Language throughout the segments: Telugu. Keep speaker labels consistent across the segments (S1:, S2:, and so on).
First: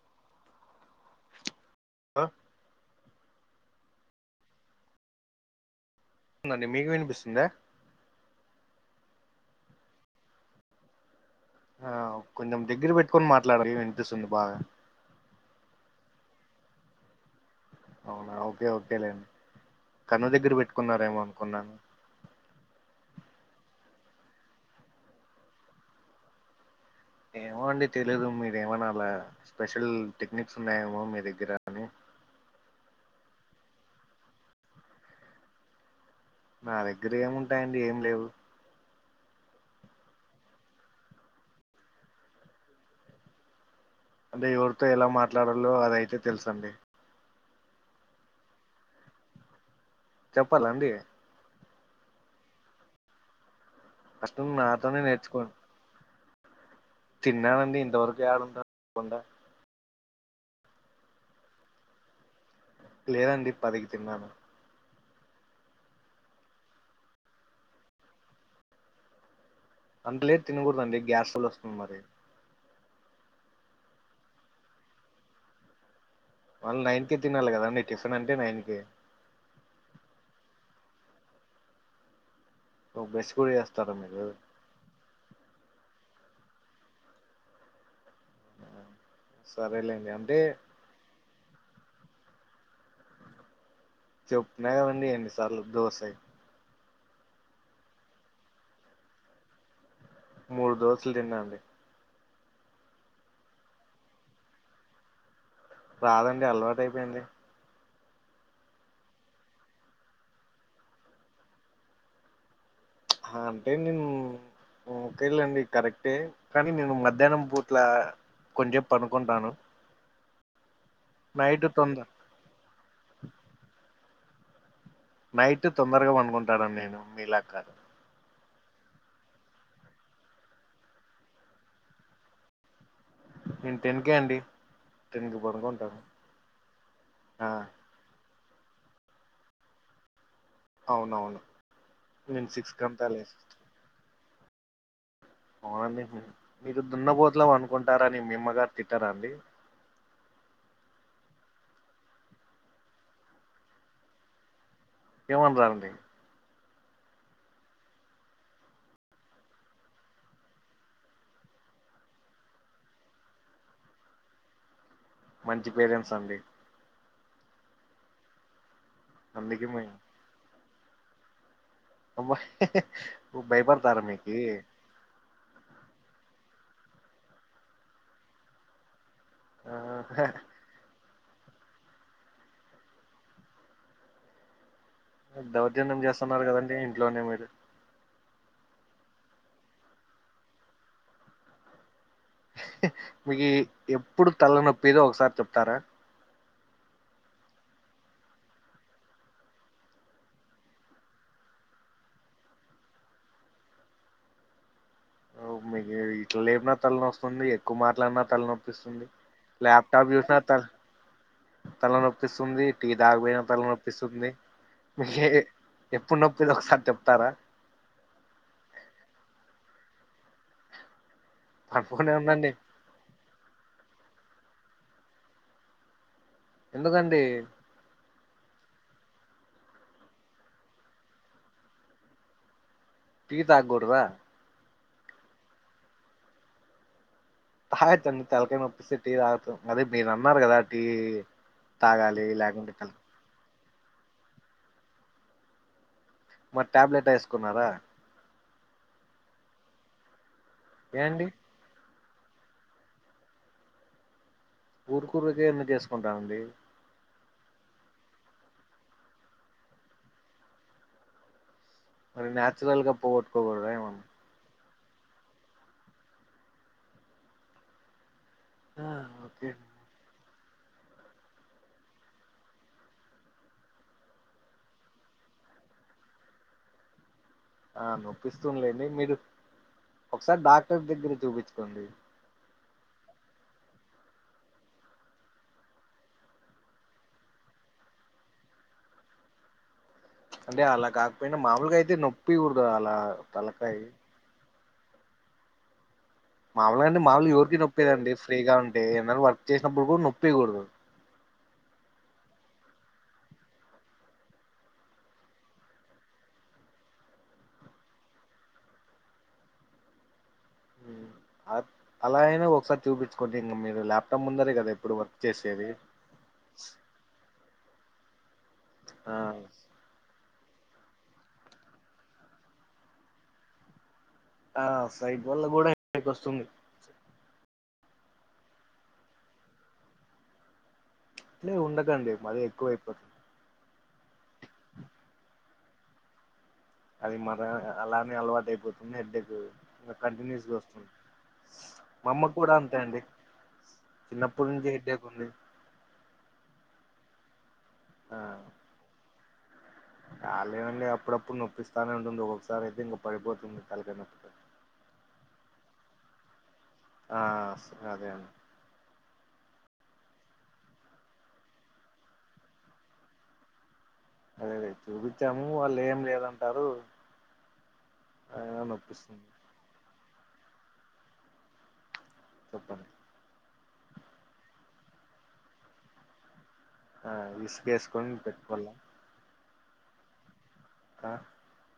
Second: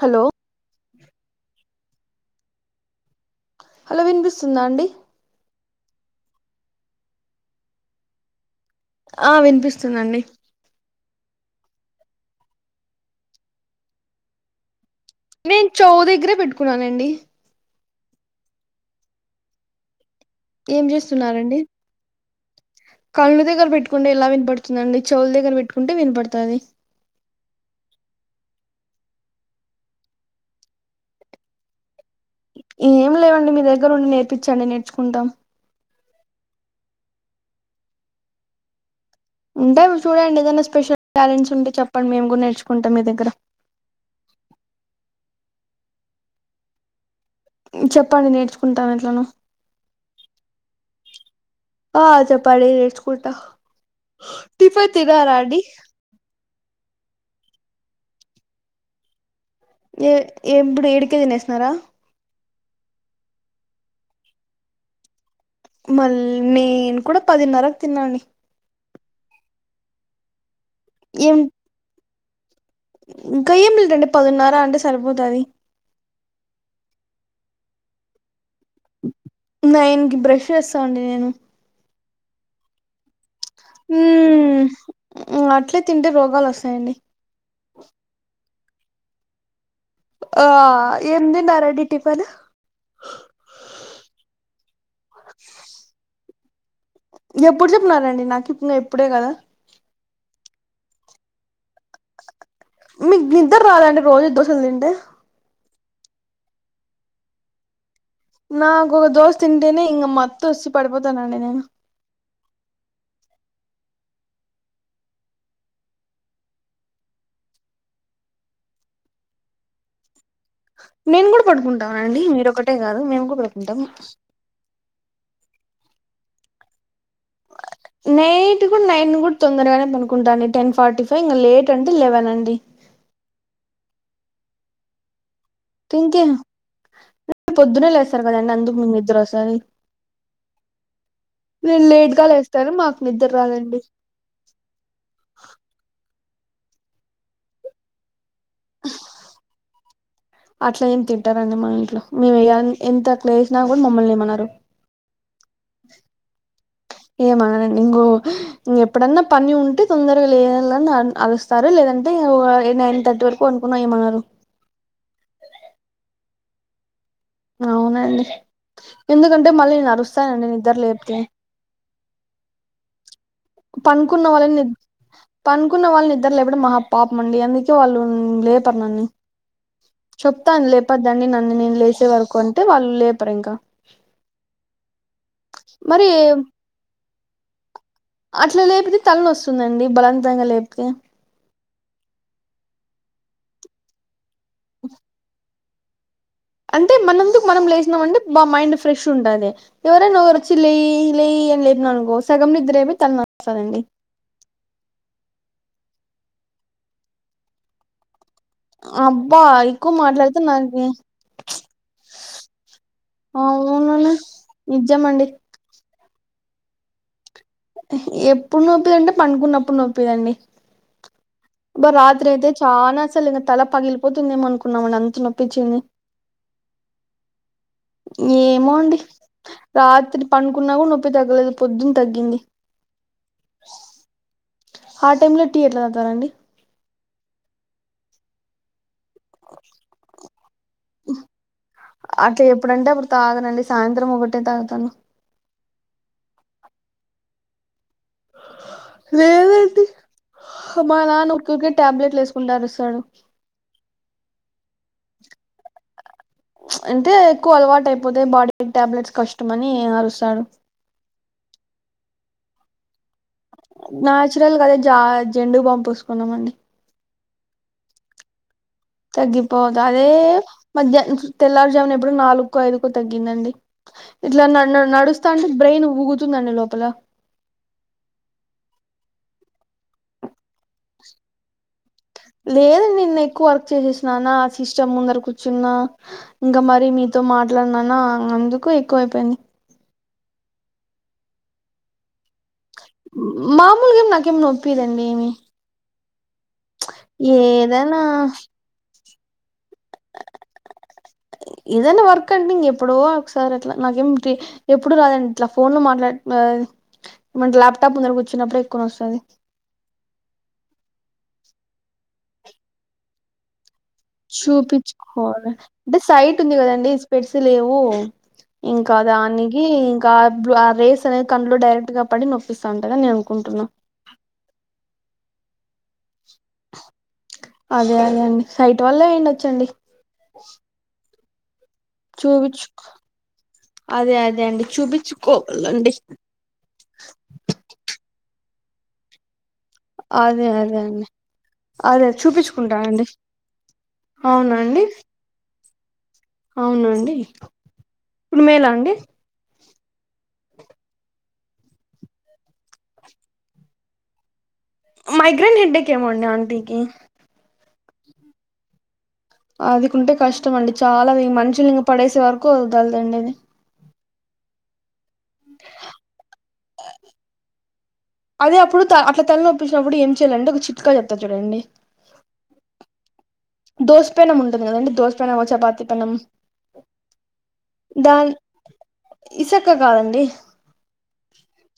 S1: హలో
S2: ఆ
S1: హలో వినిపిస్తుందా అండి
S2: స్తుందండి మీకు వినిపిస్తుందా
S1: ఆ వినిపిస్తుదండి
S2: ఆ కొంచెం దగ్గర పెట్టుకొని మాట్లాడలి వినిపిస్తుంది బాగా
S1: నేను చెవు దగ్గరే పెట్టుకున్నానండి
S2: అవునా ఒకే ఓకేలేండి కన్ను దగ్గర
S1: ఏం
S2: పెట్టుకున్నారేమో అనుకున్నాను
S1: కళ్ళుగ్గర పెట్టుంటే ఇలా వినపడుతుందండి చెవుల దగ్గర పెట్టుకుంటే వినపడతది
S2: ఏమో అండి తెలీయదు మీరేమైనా అలా స్పెషల్ టెక్నిక్స్ ఉన్నాయేమో మీ దగ్గర అని
S1: ఏమి లేవండి మీ దగ్గర ఉన్ని నేర్పించండి నేర్చుకుంటాం
S2: నా దగ్గర ఏముంటాయండి ఏం లేవు
S1: ఉంటా మీ చూడండి ఏదనా స్పెషల్ టాలెంట్స్ ఉంటే చెప్పండి మేము కూడా నేర్చుకుంటాం మీ దగ్గర
S2: అదే ఎవరితో ఎలా మాట్లాడాలో అదయితే తెలుసు అండి
S1: చెప్పండి నేర్చుకుంటాను ఎట్లనో
S2: చెప్పాల అండి
S1: ఆ చెప్పండి నేర్చుకుంట
S2: ఫస్ట్
S1: టిఫన్
S2: నాతోనే
S1: తిన్నారా
S2: నేర్చుకోండి
S1: అండి
S2: తిన్నానండి ఇంతవరకు యాడుంట ఉండను
S1: ఏ ఎప్పుడు ఏడుకే తినేసినార
S2: లేదండి పదికి తిన్నాను
S1: మళ్ళీ నేను కూడా పదిన్నరకు తిన్నాండి
S2: అంత లేటు తినకూడదండి
S1: ఏం
S2: గ్యాస్ట్రాల్ వస్తుంది మరి
S1: ఇంకా ఏం [inaudible] పదిన్నార అంటే సరిపోతది
S2: వాళ్ళు నైన్ కి తినాలి కదండి టిఫిన్ అంటే నైన్ కి
S1: నైన్కి బ్రష్ చేస్తాండి నేను
S2: ఓ బ్రష్ కూడా చేేస్తారా మీరు
S1: మ్మ్ అట్లే తింటే రోగాలు వస్తాయండి
S2: సరేలేండి అమ్
S1: ఆ ఏమితిన్నారు అండి టిఫెను
S2: చెప్న్నా కదండి ఎన్నిసార్లు దోసయి
S1: ఎప్పుడు చెప్పినారండి నాకు ఇప్నే ఇప్పుడే గదా
S2: మూడు దోసలు తిన్నాండి
S1: మీకు నిద్రరాదండి రోజు దోసలు తింటే
S2: రాదండి అలవాటయిపోయింది
S1: నాకు ఒక దోస్ తింటేనే ఇంగ మత్తు వచ్చి పడిపోతానండి నేను
S2: ఆ అంటే నేన్ ఓకెలెండి కరెక్టే కని నేను మధ్యాహ్నం పూట్ల కొంచేపు పనుకుంటాను
S1: నేన్గుడ
S2: నైట్ తొంద
S1: పడుకుంటాంనండి మీరొకటే గాదు మేము గుడ్ పడుకుంటం
S2: నైట్ తొందరగ వండుకున్కుంటాన నేను మీలాక్ కాదు
S1: నైట్ గుడ నైన్ గుడ తొందరగనె పనుకుంటాన్ టెన్ ఫార్టీ ఫైవ ఇంగ లేట్ అంటె లెవన్ అండి
S2: నేన్ టెన్కే అండి టెన్ కి పనుకుంట
S1: తింతిన్ [inaudible] పొద్దునే లేస్తార్ మిక్ కదండి అందుకు నిద్రోస్తది
S2: అవునవును
S1: మీర్ లేట్గా
S2: నేను
S1: లేస్తారు
S2: సిక్స్
S1: మాక్
S2: కంతా
S1: నిదర్
S2: లేస్తా
S1: రాదండి
S2: ఔనండి మీరు దున్నపోతుల పనుకుంటారని మిమ్మగారు తిట్టరాండి
S1: అట్ల ఏం తింట్టరండి మా ఇంట్లో మేము ఇయ్యల్ ఎంతకు లేసినా గుడ మమ్మల్నేమనరు
S2: ఏమన్రాండి
S1: ఏమనరండి ఇంగో ఎప్పుడన్న పని ఉంటె తొందరగ లేఅల్ అని అరుస్ సరె లేదంటే ఓ ఏ నైన్ థర్టీ వరకు వండునుకున్నా ఏమనరు
S2: మంచి పేరెంట్స్ అండి
S1: అవునండి ఎందుకంటె
S2: అందుకే
S1: మళ్ళీ
S2: మీ
S1: నేనరుస్తానండి నిద్దర్ లేప్తే
S2: హమ్మ ఓ భయపడతారా మికీ
S1: పన్కున్న వాళ్ళన్ నిద్దర్ లేపడం మహా పాప్మ్ండి అందుకే వాళ్ళు లేపర్ నన్ని
S2: ఆ
S1: చొప్తాను లేపద్దని నన్ను నేను లేశె వరకు అంటె వాళ్ళు లేపరింక
S2: దౌర్జన్యం
S1: మరి
S2: జేస్తన్నర్ గదండి ఇంట్లోనే మీరు
S1: అట్ల లేపితే తలనొసుందండి బలంతంగ లేప్తే
S2: మీ [unintelligible] ఎప్పుడు తల్లనొప్పిగ ఒసారి చెప్తారా
S1: అంటె మనొంతుగ్ మనం లేశినమంటే బ మైండ్ ఫ్రెష్ ఉంటది ఎవరైనోరు వచ్చి లెయి లెయి అని లేపనానుకో సగం నిద్రైపోయి తల నొస్తాదండి
S2: ఓ మిగీ ఇట్ల లేపినా తల్నో స్తుంది ఎక్కువ మాట్లాడిన తల్ననో ఇసుంది
S1: అబ్బా ఎక్కువ
S2: ల్యాప్టాప్ జూష్న
S1: మాట్లాడితే
S2: తల్
S1: నాకి
S2: తల నొప్పిస్తుంది టి తాగ పోయిన తల
S1: అవునన్న
S2: నొప్పిస్తుంది మిస
S1: నిజమండి
S2: [unintelligible] ఎప్పుడ్ నొప్పిదొ ఒకసారి చెప్తారా
S1: ఎప్పుడ్ నొప్పిదంటె పంన్కున్నప్పుడ్ నొప్పిదండి బ
S2: పనుకునే
S1: రాత్రైతే
S2: ఉండండి
S1: చానసలు ఇంగ తల పగిలిపోతుందేమో అనుకున్నామండి అంత నొప్పిచింది
S2: ఎందుగండి
S1: ఏమో అండి రాత్రి పనుకున్నగుడ నొప్పి తగ్గలేదు పొద్దున్ తగ్గింది
S2: టీ తాగ్గుడ్దా
S1: ఆ టైంలొ టీ ఎట్ల తాతరండి
S2: అహా తన్నీ తల్కాయ్ నొప్పిస్తే టీ తాగుతమ్ అదే మీరన్నార్ గదా టీ తాగాలి
S1: అట్లా
S2: లేకుంటే
S1: ఎప్పుడంటే
S2: తల్నొ
S1: అప్పుడు తాగనండి సాయింత్రం ఒకటే తాగుతను
S2: మరి ట్యాబ్లెట్ ఏస్కున్నారా
S1: లేదండి మా
S2: ఏండి
S1: నాన్న ఉకుకె టాబ్లెట్లేసుకుంటరుస్తాడు
S2: ఊర్కూరికే ఎందుకేసుకుంటరండి
S1: ఇచ్ అంటే ఎక్కువలవాటైపోతె బాడీ కి టాబ్లెట్స్ కష్టంని అరుస్తాడు
S2: మరి న్యాచురల్గ పోగొట్గోగుడదా
S1: నాచురల్గ అయితే జా జెండు బాంబ్ పూసుకున్నానండీ
S2: ఆ ఓకే
S1: తగ్గిపోత్ అదే మధ్యాహ తెల్లారుజామున ఎప్పుడో నాలుకో ఐదుకో తగ్గిందండి ఇట్లా న న నడుస్తాంటే బ్రెయిన్ ఊగుతుందండి లోపల
S2: ఆ నొప్పిస్తుంద్లేండి మీరు ఒకసారి డాక్టర్ దగ్గర చూపించుకోండి
S1: లేదండి నెన్ ఎక్కువర్క్ చేశేశ్న నా సిస్టమ్ ముందర కుర్చున్నా ఇంకా మరి మీతో మాట్లాడిననా అందుకు ఎక్కువ అయిపోయింది
S2: అంటే అలా కాకపోయినా మామూలుగా అయితే నొప్పి కూడదు అలా తలకాయ
S1: నాకేమీ నో పి దండి ఏమి
S2: మాములుగా అండి మాములు ఎవరికి
S1: ఏదైనా
S2: నొప్పేదండి ఫ్రీగా ఉంటే ఏందరు వర్క్ చేసినప్పుడు కూడా నొప్పేయకూడదు
S1: ఎదైనా వర్క్ అండి ఇ ఎప్పుడో ఒకసారి అట్లా నాకేం ఎప్పుడు రాదండి ఇట్లా ఫోన్ లో మాట్లా మది ల్యాప్ టాప్ ముందర కూర్చున్నపుడు వచ్చినప్పుడే ఎక్కువన నొస్తది
S2: ఆ అలాగైనా ఒకసారి చూపించ్చుకోండి ఇన్ మీరు ల్యాప్
S1: చూపించుకోవాలి అంటే సైట్ ఉంది కదండి స్పెట్స్ లేవు ఇంకా దానికి ఇంక్ ఆ రేస్ అనేది కళ్ళు డైరెక్ట్ గా పడి నొప్పిస్తా ఉంటగాని నేను అనుకుంటున్నాను
S2: ఆ సైట్ వల్ల కూడా హెడ్ ఎక్ వస్తుంది
S1: అదే అదే అండి సైట్ వల్ల అయి ఉండొచ్చండి
S2: అట్లా ఉండకండి మరీ
S1: చూపించు
S2: ఎక్కువైపోతుంది
S1: అదే అదే అండి చూపించుకోవలండి
S2: అది మర అలానే అలవాటు అయిపోతుంది హెడ్ ఎక్ కంటిన్యూస్
S1: అదే
S2: గా
S1: అదే
S2: వస్తుంది
S1: అండి అదే
S2: మా అమ్మ కూడా అంతే అండి
S1: చూపించుకుంటానండి
S2: చిన్నప్పుటి నుంచే
S1: అవునండి
S2: హెడ్ ఎక్ ఉంది
S1: అవునండి ఇప్పుడు మేలాండి
S2: ఆ లేదు అండి అప్పుడప్పుడు నొప్పిస్తానే ఉంటుంది ఒక్కొక్క సారి అయితే ఇంకా పడిపోతుంది తలకాయ నొప్పి అని
S1: మైగ్రైన్ హెడ్ ఎక్ ఎమో అండి అంటీకి
S2: ఆ స అదే అండి
S1: అదికుంటే కష్టంమండి చాలా మనషులన్ని ఇంక పడేసే వరకు వదలదండి అది
S2: అదే అదే చూపించాము వాళ్ళు ఏం లేదంటారు
S1: అదే
S2: అయినా
S1: అప్పుడు త అట్లా
S2: నొప్పిస్తుంది
S1: తల నోప్పించినప్పుడు ఏం చేయాలండి ఒక చిట్ కా చెప్తా చూడండి
S2: చెప్పండి.
S1: దోస పెనం ఉంటది కదండి దోస్ పెనం ఒక చపాతి పెనం
S2: ఆ ఇసుకేసుకొని
S1: దాన్
S2: పెట్టుకోల
S1: ఇసక కాదండి
S2: హ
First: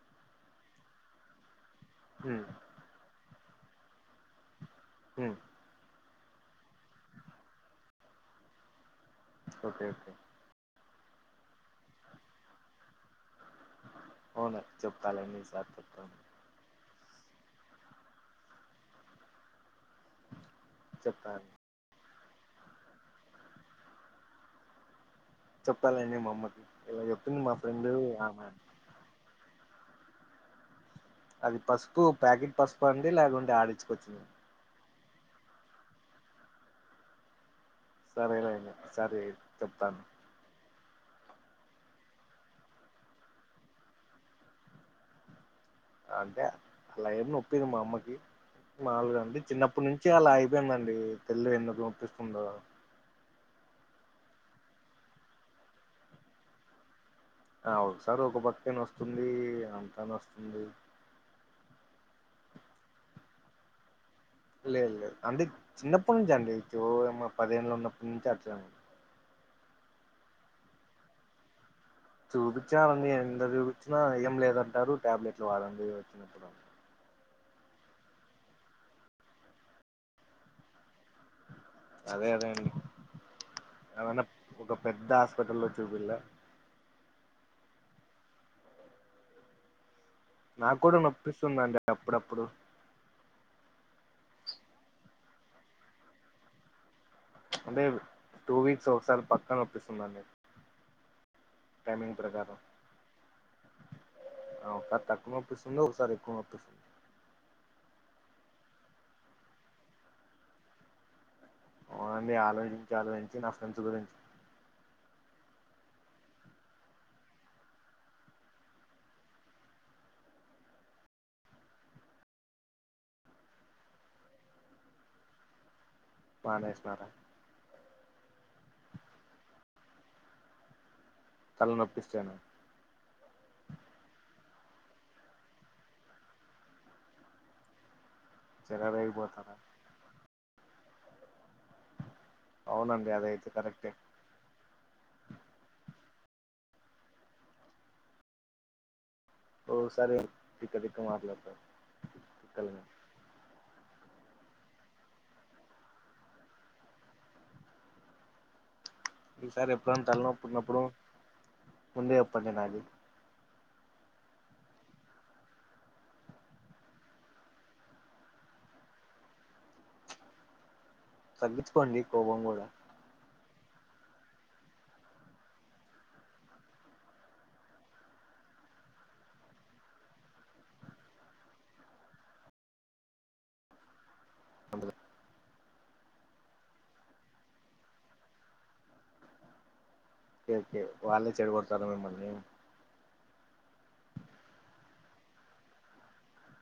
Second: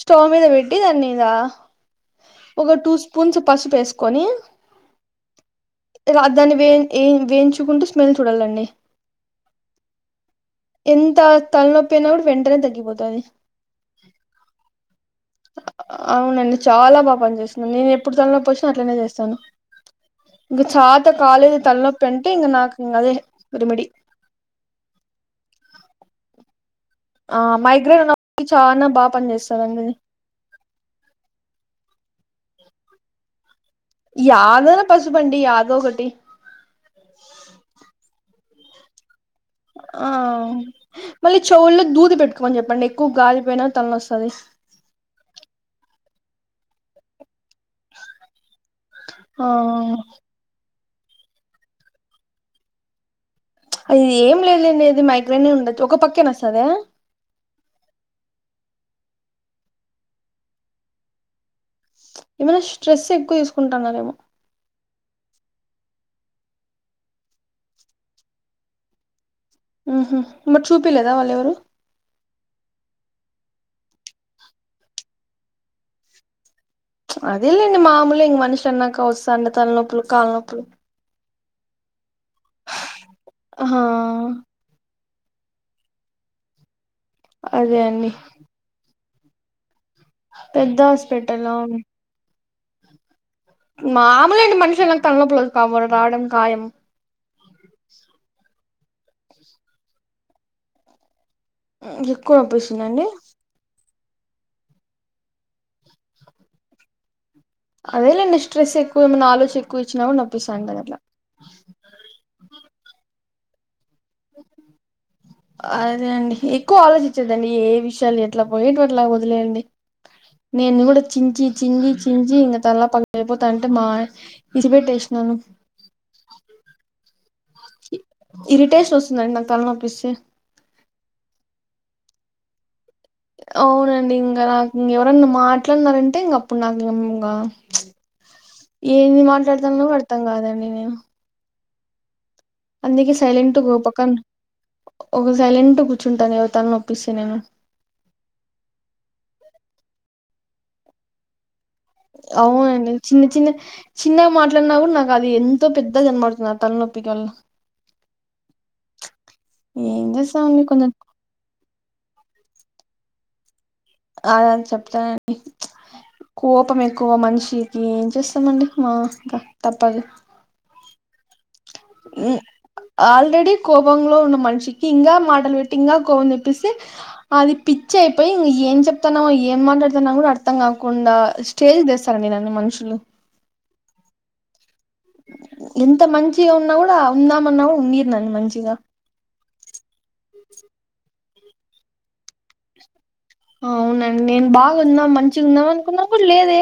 S1: స్టోవ్ మీద పెట్టి దాన్ని ఇగ
S2: హుమ్
S1: ఒక టూ స్పూన్స్ పసుపు ఎసుకొని.
S2: హమ్
S1: రాద్దాని వె ఏ వేయించుకుంటూ స్మెల్ చూడలండి
S2: ఓకే ఓకే.
S1: ఎంత తలనొప్పి అయినా కూడా వెంటనే తగ్గిపోతది
S2: ఆవునా చెపుతాలే అండి ఈసారి వచ్చినప్పుడు
S1: అవునండి చాలా బాగా పనిచేస్తుంది నేను ఎప్పుడు తల నొప్పి వచ్చినా అట్లనే చేస్తాను. ఇంగా చాత
S2: చెప్తాను
S1: కాలేదు తల్ల నొప్పి అంటే ఇంక నాకు అదే రేమిడి.
S2: చెప్పాతాలేండి మా అమ్మకి ఇలా
S1: ఆ
S2: చెప్పింది మా ఫ్రెండ్
S1: మైగ్రేన్ నొప్పికి
S2: ఆమె
S1: చానా బాగా పని చేస్తాదండి
S2: అది పసుపు ప్యాకెట్ పసుపు అండి లేకుంటే ఆడించుకోచ్చి
S1: యాదోనా పసుపు అండి యాదో ఒకటి
S2: సరే లేండి ఈసారి
S1: ఆ మళ్ళీ చెవుల్లో దూది పెట్టుకోమని చెప్పండి ఎక్కువ గాలిపోయినా తల నోస్తాధి
S2: అంతే అలా ఏం నొప్పిదు మా అమ్మకి మాల్ అంటే
S1: ఆ
S2: చిన్నప్పనుంచి అలా య్ ఇందండి [unintelligible]
S1: అది ఏం లె లేండి ఇది మైగ్రైన్ ఉండచ్చు ఒక పక్కే నొస్తదా
S2: అ ఒకసారి ఒగ పక్కెనొస్తుంది అంతనస్తుంది
S1: ఏమన్నా స్ట్రెస్ ఎక్కువ తీసుకుంటన్నరేమో
S2: లేద్ లేద్ అండి చిన్నప్పటినుంచి అండిఒ యమ్మ పదిదెండ్లు ఉన్నప్పటి నుంచి అట్లే
S1: ఉహు మరి చూపిలేదా వాళ్ళేవరు
S2: చూపించవండి ఎంత చూపించినా ఏం లేదంటారు టాబ్లెట్లు వాళండి వచ్చినప్పుడు
S1: అదేలేండి మామూలె ఇగ మనిషి అన్నాక వస్తాండె తల్నొప్పులు కాళ్నొప్పులు
S2: అదే అదే అండి
S1: ఆ
S2: ఏమన్న ఒక పెద్ద హాస్పిటల్ లో చూపిల్ల
S1: అదే అన్ని
S2: నా
S1: పెద్ద
S2: కూడా నొప్పిస్తుంది
S1: హాస్పిటలా
S2: అండి అప్పుడప్పుడు
S1: మాములే అండి మనుషులన్నా తలనొప్పులు కబోలు రావడం ఖాయం
S2: అంటే టూ వీక్స్ ఒకసారి పక్క నొప్పిస్తుందండి టైమింగ్
S1: ఎక్కువ
S2: ప్రకారం
S1: నొప్పిస్తుందండి
S2: ఆ ఒక్కసారి తక్కువ నొప్పి ఇస్త్ంది ఒక్కసారి ఎక్కువ నొప్పి ఇస్
S1: అదేలేండి స్ట్రెస్ ఎక్కువ ఏమన్న ఆలోచి ఎక్కువ ఇచ్చిన్నొప్పిస్తాంటది అట్ల
S2: అవునండి ఆలోచించి ఆలోచించి నా ఫ్రెండ్స్ గురించి
S1: అదే అండి ఎక్కువ ఆలోచించదండి ఏ విషయాలు ఎట్లా పోయేటవట్లా వదిలేయండి నేను కూడా చించి చింజి చించి ఇంగ తల్ల పగిలిపోతాంటే మా ఇశి పెట్టేష్నను
S2: బానేష్ణారా
S1: ఇ ఇరిటేషన్ వస్తుందండి నాక్ తలనొప్పిసె
S2: తల్నొప్పిస్తెన
S1: అవునండి ఇంగా నాక్ ఇంగేవరన్నా మాట్లానరంటే ఇంగా అప్పుడు నాక్ ఇం ఇంగా ఏంది
S2: చెరరేగిపోతారా
S1: మాట్లాడుతాన్నో అర్థం కాదండి నేము
S2: అవునండి
S1: అందుకే
S2: అదైతే
S1: సైలెంట్గ ఒ
S2: కరెక్టే
S1: పక్కన్ ఒగ సైలెంట్ కూర్చుంటా తలనొప్పిస్తే నేను
S2: ఓ గో సారి తిక్క తిక్క మాట్లాడతారు తిక్కలుగా
S1: అవ్నండి చిన్న చిన్న చిన్నగా మాట్లాడిన కూడా నాకు అది ఎంతో పెద్ద గా వినపడుత అ తలనొప్పికి వల్ల
S2: కః ఈసారి
S1: ఏం
S2: ఎప్పుడన్న తలనొప్పి
S1: చేస్తామండి
S2: వున్నప్పుడు
S1: కొంచెం
S2: ముందే చెప్పండి నాది
S1: అ దన్ చెప్తానండి కోపం ఎక్కువ మనిషికి ఏం చేస్తామండి మ ఇంకా తప్పదు
S2: తగ్గించుకోండి కోపం గుడా
S1: ఆల్రెడీ కోపంలో ఉన్న మనిషికి ఇంగా మాటలు పెట్టి ఇంగా కోపం తెప్పిస్తే అది పిచ్చయిపోయి ఇంగా ఏం చెప్తాన్నామో ఏం మాట్లాడుతున్నమో కూడ అర్థం కాకుండా చెయిజ్ చేస్తారండి నన్ని మనుషులు
S2: [inaudible]
S1: ఎంత మంచిగా ఉన్నా కూడా ఉందామన్నా ఉన్నియర్ నన్ని మంచిగా
S2: ఒకె ఒకె వాళ్ళే చెడకొడతార మిమ్మల్ని
S1: అవునండి నేను బాగుందా మంచిగా ఉందాం అనుకున్నా కూడా లేదే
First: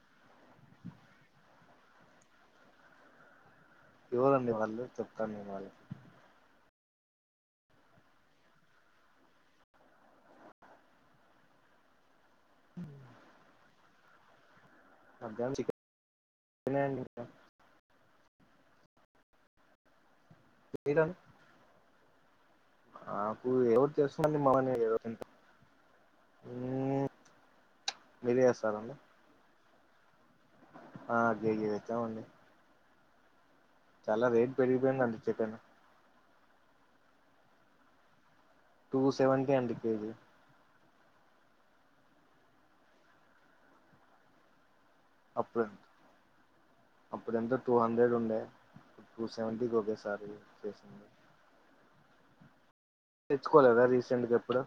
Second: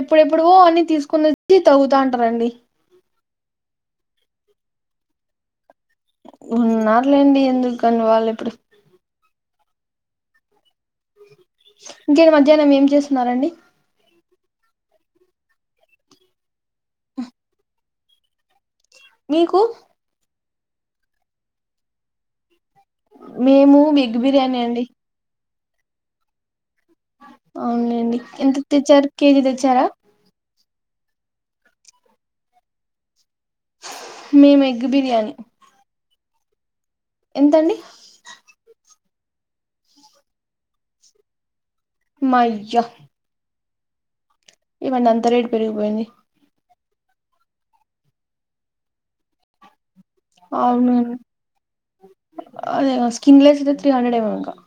S1: ఎప్పుడెప్పుడువో అన్ని తీసుకుని వచ్చి తోవ్వుతంటారండి
S2: ఎవరండి వాళ్ళు చెప్తాన్ నేన్ వాళ్ళకి
S1: ఉన్నార్లేండి ఎందుకని వాళ్ళు ఇప్పుడు ఇంకెనా మధ్యాహ్నం ఏం చేస్తున్నరండి
S2: మధ్యాహ్నం చికెన్ ఏ వొండిన అండీ ఇగ
S1: మీకు
S2: ఇడను నాకు
S1: మేము
S2: ఎవరు తెలుసు
S1: ఎగ్
S2: అండి
S1: బిర్యానీ
S2: మమ్మల్ని ఊ
S1: అవును లెండి ఎంత తెచ్చారు కేజీ తెచ్చారా
S2: ఆ కేజీ తెచ్చామండి చాలా రేట్
S1: మేము ఎగ్
S2: పెరిగిపోయింది అండి
S1: బిర్యానీ
S2: చికను
S1: ఎంతండి
S2: టు సెవంటి అండీ కేజీ
S1: మయ్యా ఎమండి అంతా రేటు పెరిగిపోయింది.
S2: అప్పుడు ఎంత టూ హండ్రెడ్ ఉండే ఇప్పు టూ సెవెంటీకి ఓకే ఎస్
S1: అవును అదే ఆ స్కిన్లెస్ దే
S2: తెచ్చుకోలేదా
S1: త్రీ హండ్రెడెమో
S2: రీసెంట్గా
S1: ఇంక
S2: ఎప్పుడు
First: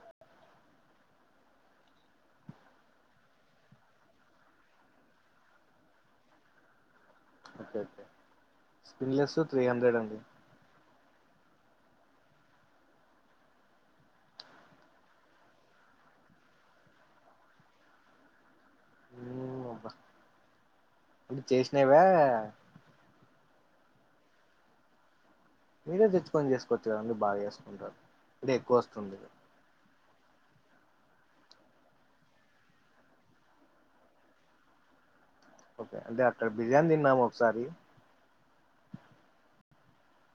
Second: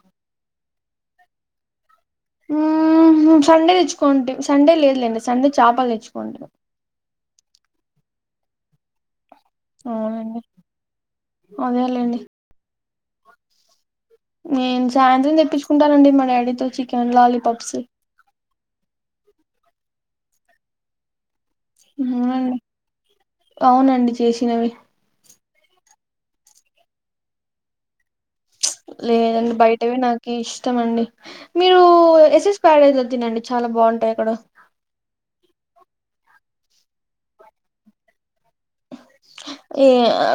S1: ఉహు సండే తెచ్చుకోండీ సండే లేదులేండి సండే చాపలు తెచ్చుకోండి
S2: okay okay skinless three hundred ఉంది.
S1: అవునండి అదేలేండి నేన్ సాయంత్రం తెప్పించుకుంటానండి మా డాడీతో చికెన్ లాలీపాప్స్ ఉ
S2: మ్మ్, అబ్బా. అంటే చేసినవే
S1: ఊ ఉ అవునండి చేసినవి
S2: మీరే తెచ్చుకొని చేసుకోవచ్చు కదండి బాగా చేసుకుంటారు అంటే ఎక్కువ వస్తుంది
S1: లేదండి బయటవే నాక్ కి ఇష్టమ్ అండి మీరూ ఎస్ఎస్ కాలేజ్ లొ తినండి చాలా బాగుంటయి అక్కడ
S2: ఓకే అంటే అక్కడ బిర్యానీ తిన్నాము ఒకసారి
S1: ఏ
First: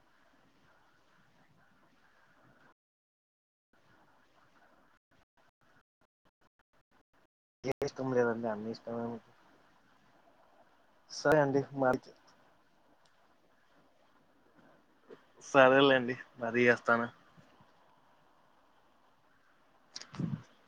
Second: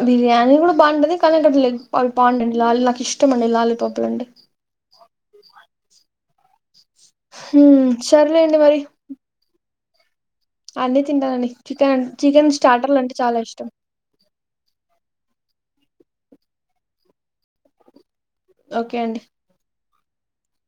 S1: బిర్యానీ కూడ బానే బాగుంటది కని కనటట్ లేదు అవి పాండ్ లాలీ నాకు ఇష్టమండి లాలీపప్లంటే హు
S2: ఏ ఇష్టం లేదండి
S1: సర్లేండి
S2: అన్ని
S1: మరి
S2: ఇష్టమే
S1: అన్నీ
S2: సరే
S1: తింటానండి
S2: అండి
S1: చికెన్
S2: మరి
S1: చికెన్ స్టార్టర్లు అంటే చాలా ఇష్టం
S2: సరేలేండి మరీ చేస్తాను
S1: ఓకే అండి
S2: హామ్